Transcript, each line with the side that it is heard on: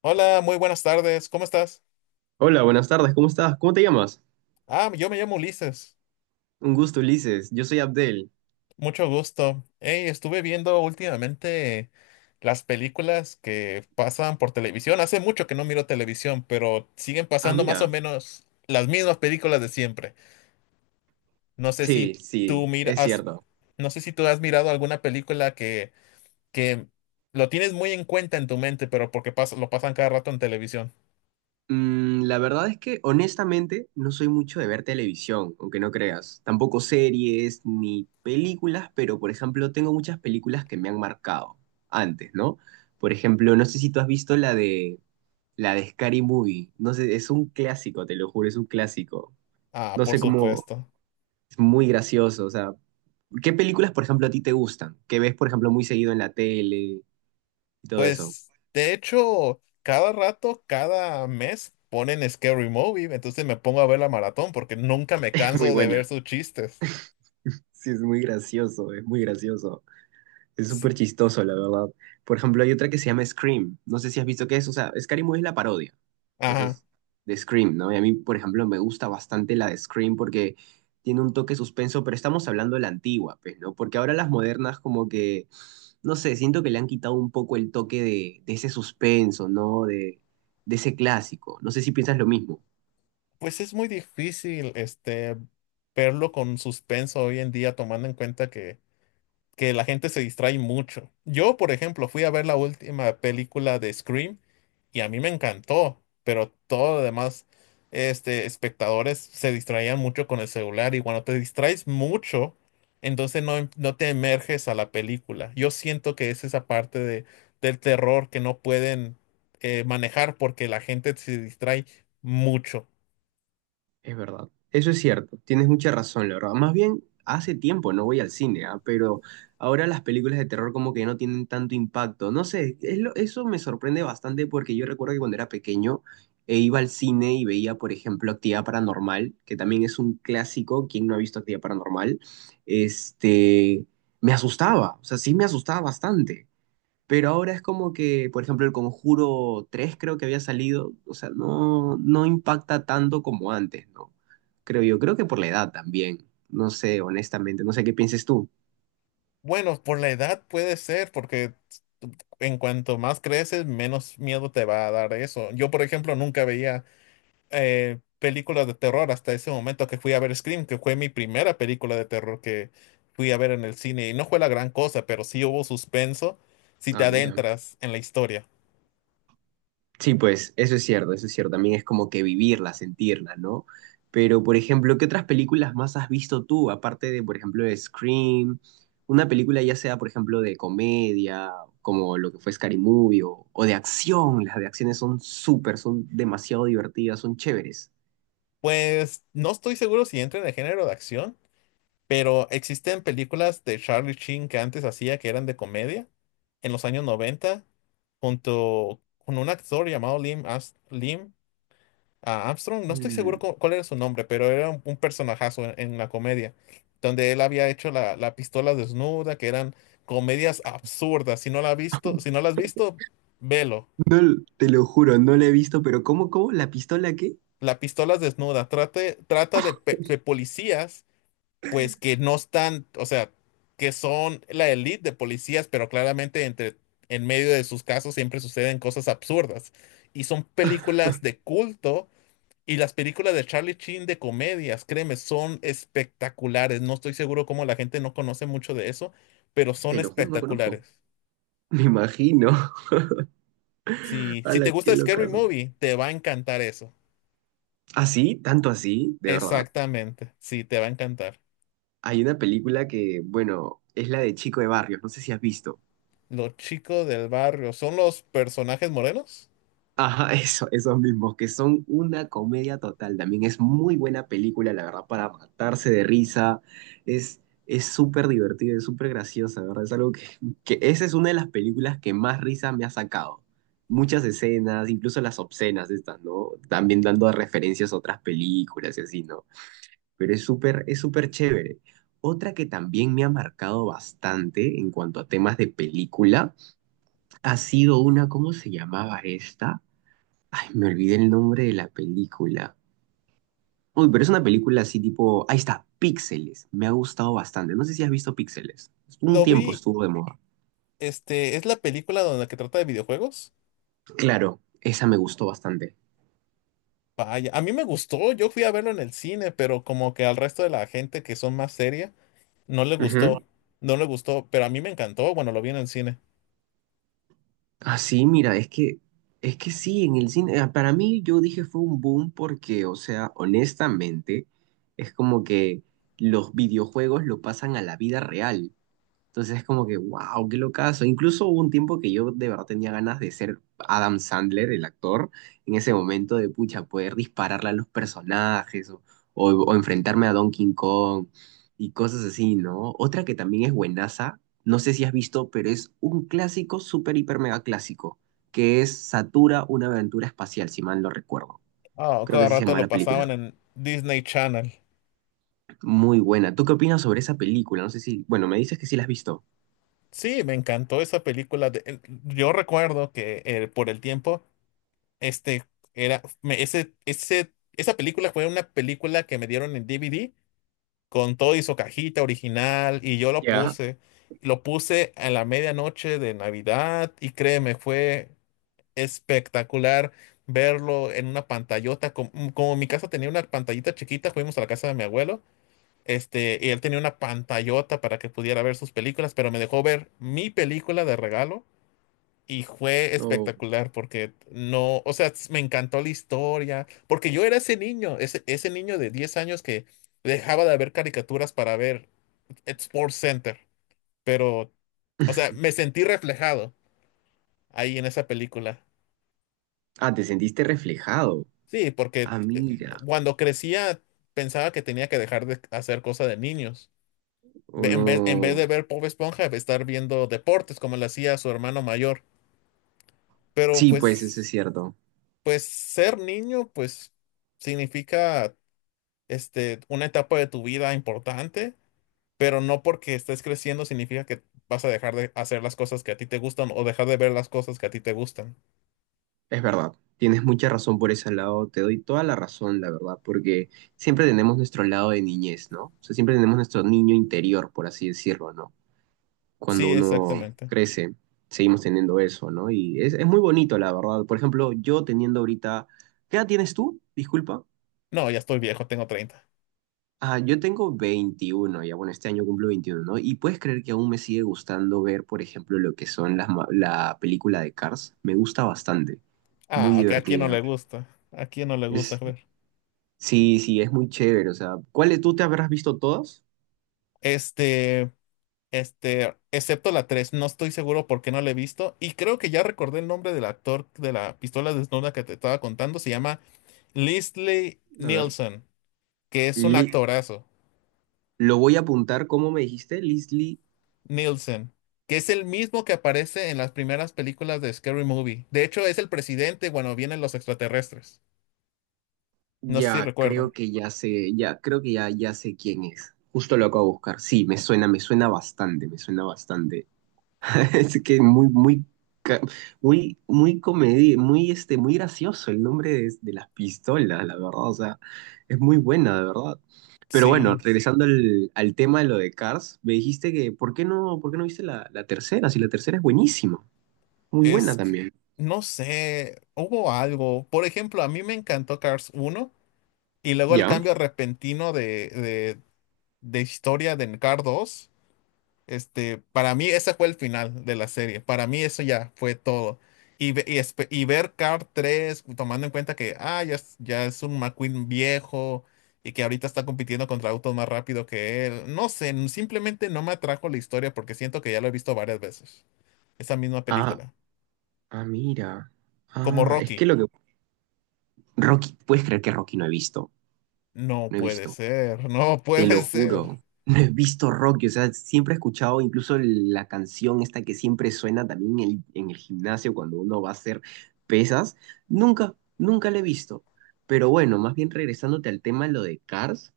left: Hola, muy buenas tardes. ¿Cómo estás?
right: Hola, buenas tardes, ¿cómo estás? ¿Cómo te llamas?
left: Ah, yo me llamo Ulises.
right: Un gusto, Ulises. Yo soy Abdel.
left: Mucho gusto. Hey, estuve viendo últimamente las películas que pasan por televisión. Hace mucho que no miro televisión, pero siguen
right: Ah,
left: pasando más o
right: mira.
left: menos las mismas películas de siempre. No sé si
right: Sí, sí,
left: tú
right: es
left: miras,
right: cierto.
left: no sé si tú has mirado alguna película que lo tienes muy en cuenta en tu mente, pero porque pasa, lo pasan cada rato en televisión.
right: La verdad es que honestamente no soy mucho de ver televisión, aunque no creas. Tampoco series ni películas, pero por ejemplo tengo muchas películas que me han marcado antes, ¿no? Por ejemplo, no sé si tú has visto la de Scary Movie. No sé, es un clásico, te lo juro, es un clásico.
left: Ah,
right: No
left: por
right: sé cómo.
left: supuesto.
right: Es muy gracioso, o sea, ¿qué películas, por ejemplo, a ti te gustan? Que ves, por ejemplo, muy seguido en la tele y todo eso.
left: Pues, de hecho, cada rato, cada mes ponen Scary Movie, entonces me pongo a ver la maratón porque nunca me
right: Es muy
left: canso de ver
right: buena.
left: sus chistes.
right: Sí, es muy gracioso, es muy gracioso. Es
left: Sí.
right: súper chistoso, la verdad. Por ejemplo, hay otra que se llama Scream. No sé si has visto qué es. O sea, Scary Movie es la parodia.
left: Ajá.
right: Entonces, de Scream, ¿no? Y a mí, por ejemplo, me gusta bastante la de Scream porque tiene un toque suspenso, pero estamos hablando de la antigua, pues, ¿no? Porque ahora las modernas como que, no sé, siento que le han quitado un poco el toque de ese suspenso, ¿no? De ese clásico. No sé si piensas lo mismo.
left: Pues es muy difícil, verlo con suspenso hoy en día, tomando en cuenta que la gente se distrae mucho. Yo, por ejemplo, fui a ver la última película de Scream y a mí me encantó, pero todos los demás espectadores se distraían mucho con el celular y cuando te distraes mucho, entonces no te emerges a la película. Yo siento que es esa parte del terror que no pueden manejar porque la gente se distrae mucho.
right: Es verdad, eso es cierto, tienes mucha razón, la verdad. Más bien, hace tiempo no voy al cine. Ah, pero ahora las películas de terror como que no tienen tanto impacto. No sé, eso me sorprende bastante porque yo recuerdo que cuando era pequeño iba al cine y veía, por ejemplo, Actividad Paranormal, que también es un clásico. ¿Quién no ha visto Actividad Paranormal? Este, me asustaba, o sea, sí me asustaba bastante. Pero ahora es como que, por ejemplo, el Conjuro 3 creo que había salido, o sea, no, no impacta tanto como antes, ¿no? Creo yo, creo que por la edad también, no sé, honestamente, no sé qué pienses tú.
left: Bueno, por la edad puede ser, porque en cuanto más creces, menos miedo te va a dar eso. Yo, por ejemplo, nunca veía películas de terror hasta ese momento que fui a ver Scream, que fue mi primera película de terror que fui a ver en el cine. Y no fue la gran cosa, pero sí hubo suspenso si te
right: Ah, mira.
left: adentras en la historia.
right: Sí, pues eso es cierto, eso es cierto. También es como que vivirla, sentirla, ¿no? Pero, por ejemplo, ¿qué otras películas más has visto tú, aparte de, por ejemplo, de Scream? Una película ya sea, por ejemplo, de comedia, como lo que fue Scary Movie, o de acción. Las de acciones son súper, son demasiado divertidas, son chéveres.
left: Pues no estoy seguro si entra en el género de acción, pero existen películas de Charlie Sheen que antes hacía que eran de comedia en los años 90 junto con un actor llamado Lim a Armstrong, no estoy seguro
right: Mm.
left: cuál era su nombre, pero era un personajazo en la comedia, donde él había hecho la pistola desnuda, que eran comedias absurdas. Si no la has visto, si no la has visto, velo.
right: No, te lo juro, no la he visto, pero ¿cómo, cómo? ¿La pistola qué?
left: La pistola desnuda trata de policías, pues que no están, o sea, que son la elite de policías, pero claramente en medio de sus casos siempre suceden cosas absurdas. Y son películas de culto. Y las películas de Charlie Sheen de comedias, créeme, son espectaculares. No estoy seguro cómo la gente no conoce mucho de eso, pero son
right: Te lo juro, no conozco.
left: espectaculares.
right: Me imagino.
left: Si te
right: La qué
left: gusta Scary
right: locazo.
left: Movie, te va a encantar eso.
right: ¿Ah, sí? ¿Tanto así? ¿De verdad?
left: Exactamente, sí, te va a encantar.
right: Hay una película que, bueno, es la de Chico de Barrios, no sé si has visto.
left: Los chicos del barrio, ¿son los personajes morenos?
right: Ajá, eso, esos mismos, que son una comedia total. También es muy buena película, la verdad, para matarse de risa. Es, es súper divertida, es súper graciosa, ¿verdad? Es algo que, esa es una de las películas que más risa me ha sacado. Muchas escenas, incluso las obscenas estas, ¿no? También dando referencias a otras películas y así, ¿no? Pero es súper chévere. Otra que también me ha marcado bastante en cuanto a temas de película ha sido una. ¿Cómo se llamaba esta? Ay, me olvidé el nombre de la película. Uy, pero es una película así tipo, ahí está, Píxeles. Me ha gustado bastante. No sé si has visto Píxeles. Un
left: Lo
right: tiempo
left: vi,
right: estuvo de moda.
left: es la película donde que trata de videojuegos.
right: Claro, esa me gustó bastante.
left: Vaya, a mí me gustó, yo fui a verlo en el cine, pero como que al resto de la gente que son más seria, No le
right: Ujú.
left: gustó, no le gustó, pero a mí me encantó, bueno, lo vi en el cine.
right: Así, mira, es que sí, en el cine, para mí yo dije fue un boom porque, o sea, honestamente, es como que los videojuegos lo pasan a la vida real. Entonces es como que, wow, qué locazo. Incluso hubo un tiempo que yo de verdad tenía ganas de ser Adam Sandler, el actor, en ese momento de pucha, poder dispararle a los personajes o enfrentarme a Donkey Kong y cosas así, ¿no? Otra que también es buenaza, no sé si has visto, pero es un clásico, súper, hiper, mega clásico, que es Satura, una aventura espacial, si mal no recuerdo.
left: Ah,
right: Creo que
left: cada
right: así se
left: rato
right: llama la
left: lo pasaban
right: película.
left: en Disney Channel.
right: Muy buena. ¿Tú qué opinas sobre esa película? No sé si, bueno, me dices que sí la has visto.
left: Sí, me encantó esa película. Yo recuerdo que por el tiempo, este era, me- ese, esa película fue una película que me dieron en DVD con todo y su cajita original y yo lo
right: Ya,
left: puse. Lo puse a la medianoche de Navidad y créeme, fue espectacular verlo en una pantallota. Como mi casa tenía una pantallita chiquita, fuimos a la casa de mi abuelo, y él tenía una pantallota para que pudiera ver sus películas, pero me dejó ver mi película de regalo y fue
right: no.
left: espectacular porque no, o sea, me encantó la historia, porque yo era ese niño, ese niño de 10 años que dejaba de ver caricaturas para ver Sports Center, pero, o sea, me sentí reflejado ahí en esa película.
right: Ah, te sentiste reflejado.
left: Sí, porque
right: Ah, mira.
left: cuando crecía pensaba que tenía que dejar de hacer cosas de niños.
right: O
left: En vez
right: no.
left: de ver Bob Esponja, estar viendo deportes como lo hacía su hermano mayor. Pero
right: Sí, pues eso es
left: pues,
right: cierto.
left: pues ser niño, pues significa una etapa de tu vida importante, pero no porque estés creciendo significa que vas a dejar de hacer las cosas que a ti te gustan o dejar de ver las cosas que a ti te gustan.
right: Es verdad. Tienes mucha razón por ese lado. Te doy toda la razón, la verdad, porque siempre tenemos nuestro lado de niñez, ¿no? O sea, siempre tenemos nuestro niño interior, por así decirlo, ¿no?
left: Sí,
right: Cuando uno, sí,
left: exactamente.
right: crece, seguimos teniendo eso, ¿no? Y es muy bonito, la verdad. Por ejemplo, yo teniendo ahorita. ¿Qué edad tienes tú? Disculpa.
left: No, ya estoy viejo, tengo 30.
right: Ah, yo tengo 21. Ya bueno, este año cumplo 21, ¿no? Y puedes creer que aún me sigue gustando ver, por ejemplo, lo que son la película de Cars. Me gusta bastante, muy
left: Ah, ok, ¿a quién no
right: divertida.
left: le gusta? ¿A quién no le gusta?
right: Es, sí, sí, es muy chévere. O sea, ¿cuáles tú te habrás visto todas?
left: Este, excepto la 3, no estoy seguro por qué no la he visto. Y creo que ya recordé el nombre del actor de la pistola desnuda que te estaba contando. Se llama Leslie
right: A ver,
left: Nielsen, que es un
right: Li-
left: actorazo.
right: lo voy a apuntar, ¿cómo me dijiste? Leslie,
left: Nielsen, que es el mismo que aparece en las primeras películas de Scary Movie. De hecho, es el presidente cuando vienen los extraterrestres. No sé si
right: ya
left: recuerda.
right: creo que ya sé, ya creo que ya sé quién es. Justo lo acabo de buscar. Sí, me suena bastante, me suena bastante. Es que muy, muy, ca- muy, muy muy, muy gracioso el nombre de las pistolas, la verdad. O sea, es muy buena, de verdad. Pero bueno,
left: Sí,
right: regresando al tema de lo de Cars, me dijiste que, ¿por qué no viste la tercera? Si la tercera es buenísima, muy buena
left: es que
right: también.
left: no sé, hubo algo. Por ejemplo, a mí me encantó Cars uno. Y luego el
right: ¿Ya?
left: cambio repentino de historia de Card dos, para mí ese fue el final de la serie. Para mí eso ya fue todo. Y ver Card tres tomando en cuenta que ya es un McQueen viejo y que ahorita está compitiendo contra autos más rápido que él. No sé, simplemente no me atrajo la historia porque siento que ya lo he visto varias veces. Esa misma
right: Ah,
left: película.
right: ah, mira.
left: Como
right: Ah, es que
left: Rocky.
right: lo que. Rocky, ¿puedes creer que Rocky no he visto?
left: No
right: No he
left: puede
right: visto.
left: ser, no
right: Te lo
left: puede ser.
right: juro. No he visto Rocky, o sea, siempre he escuchado incluso la canción esta que siempre suena también en el gimnasio cuando uno va a hacer pesas. Nunca, nunca la he visto. Pero bueno, más bien regresándote al tema, lo de Cars,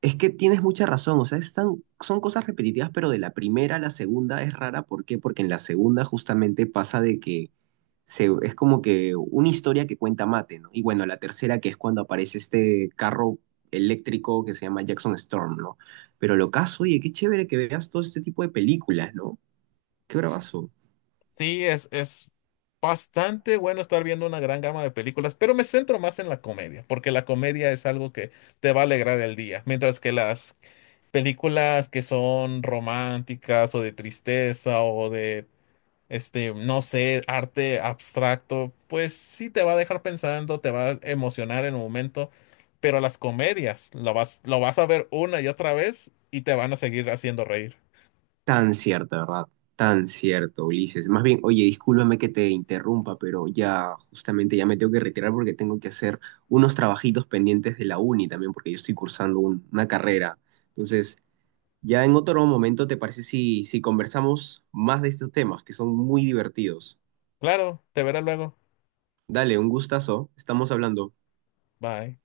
right: es que tienes mucha razón, o sea, están, son cosas repetitivas, pero de la primera a la segunda es rara. ¿Por qué? Porque en la segunda justamente pasa de que es como que una historia que cuenta Mate, ¿no? Y bueno, la tercera que es cuando aparece este carro eléctrico que se llama Jackson Storm, ¿no? Pero lo caso, oye, qué chévere que veas todo este tipo de películas, ¿no? Qué bravazo.
left: Sí, es bastante bueno estar viendo una gran gama de películas, pero me centro más en la comedia, porque la comedia es algo que te va a alegrar el día, mientras que las películas que son románticas o de tristeza o de, no sé, arte abstracto, pues sí te va a dejar pensando, te va a emocionar en el momento, pero las comedias lo vas a ver una y otra vez y te van a seguir haciendo reír.
right: Tan cierto, ¿verdad? Tan cierto, Ulises. Más bien, oye, discúlpame que te interrumpa, pero ya justamente ya me tengo que retirar porque tengo que hacer unos trabajitos pendientes de la uni también, porque yo estoy cursando una carrera. Entonces, ya en otro momento, ¿te parece si conversamos más de estos temas que son muy divertidos?
left: Claro, te verás luego.
right: Dale, un gustazo. Estamos hablando.
left: Bye.